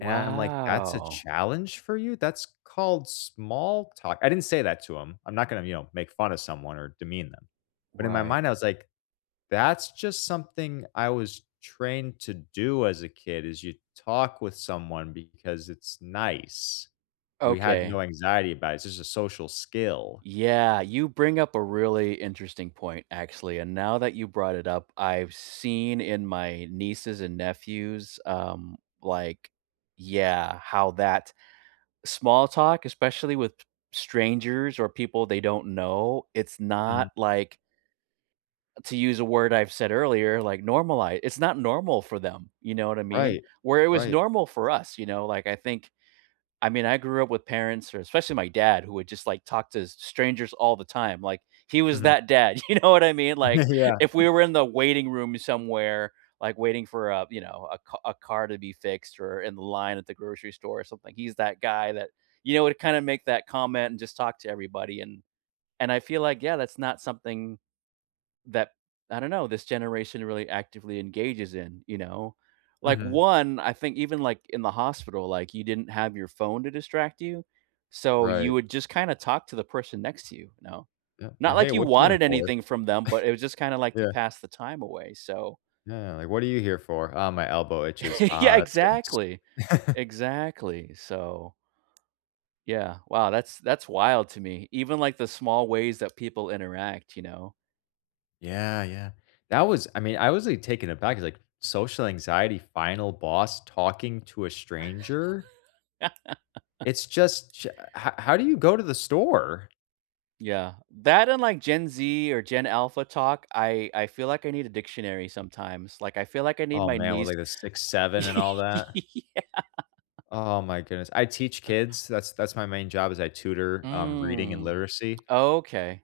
And I'm like, "That's a challenge for you? That's called small talk." I didn't say that to him, I'm not gonna, you know, make fun of someone or demean them, but in my Right. mind I was like, "That's just something I was trained to do as a kid is you talk with someone because it's nice." We had Okay. no anxiety about it, it's just a social skill. Yeah, you bring up a really interesting point, actually, and now that you brought it up, I've seen in my nieces and nephews, um, like, yeah, how that small talk, especially with strangers or people they don't know, it's Mhm. not like to use a word I've said earlier, like, normali it's not normal for them, you know what I mean? Right, Where it was right. normal for us, you know, like I think I mean, I grew up with parents or especially my dad, who would just like talk to s strangers all the time, like, he was Mhm. that dad, you know what I mean? Like, if Yeah. we were in the waiting room somewhere, like waiting for a, you know, a car a car to be fixed or in the line at the grocery store or something, he's that guy that, you know, would kind of make that comment and just talk to everybody and and I feel like, yeah, that's not something that I don't know, this generation really actively engages in, you know? Like Mhm. one I think even like in the hospital, like you didn't have your phone to distract you, so you Right. would just kinda talk to the person next to you, you know? Yeah, Not like, "Hey, like you what are you in wanted for?" anything from them, but it was just kinda like to Yeah. pass the time away, so Yeah, like, "What are you here for?" "Oh, my elbow itches." Yeah, "Ah, that stinks." exactly, exactly, so, yeah, wow, that's, that's wild to me, even like the small ways that people interact, you know? Yeah, yeah. That was, I mean, I was like taken aback like, social anxiety, final boss talking to a stranger it's just ja how how do you go to the store? Yeah, that unlike Gen Z or Gen Alpha talk, I I feel like I need a dictionary sometimes. Like, I feel like I need Oh my man, with, niece like, uh, 6-7 and all that? Yeah. Oh my goodness. I teach kids, that's that's my main job is I tutor, um, reading and Mm, literacy okay.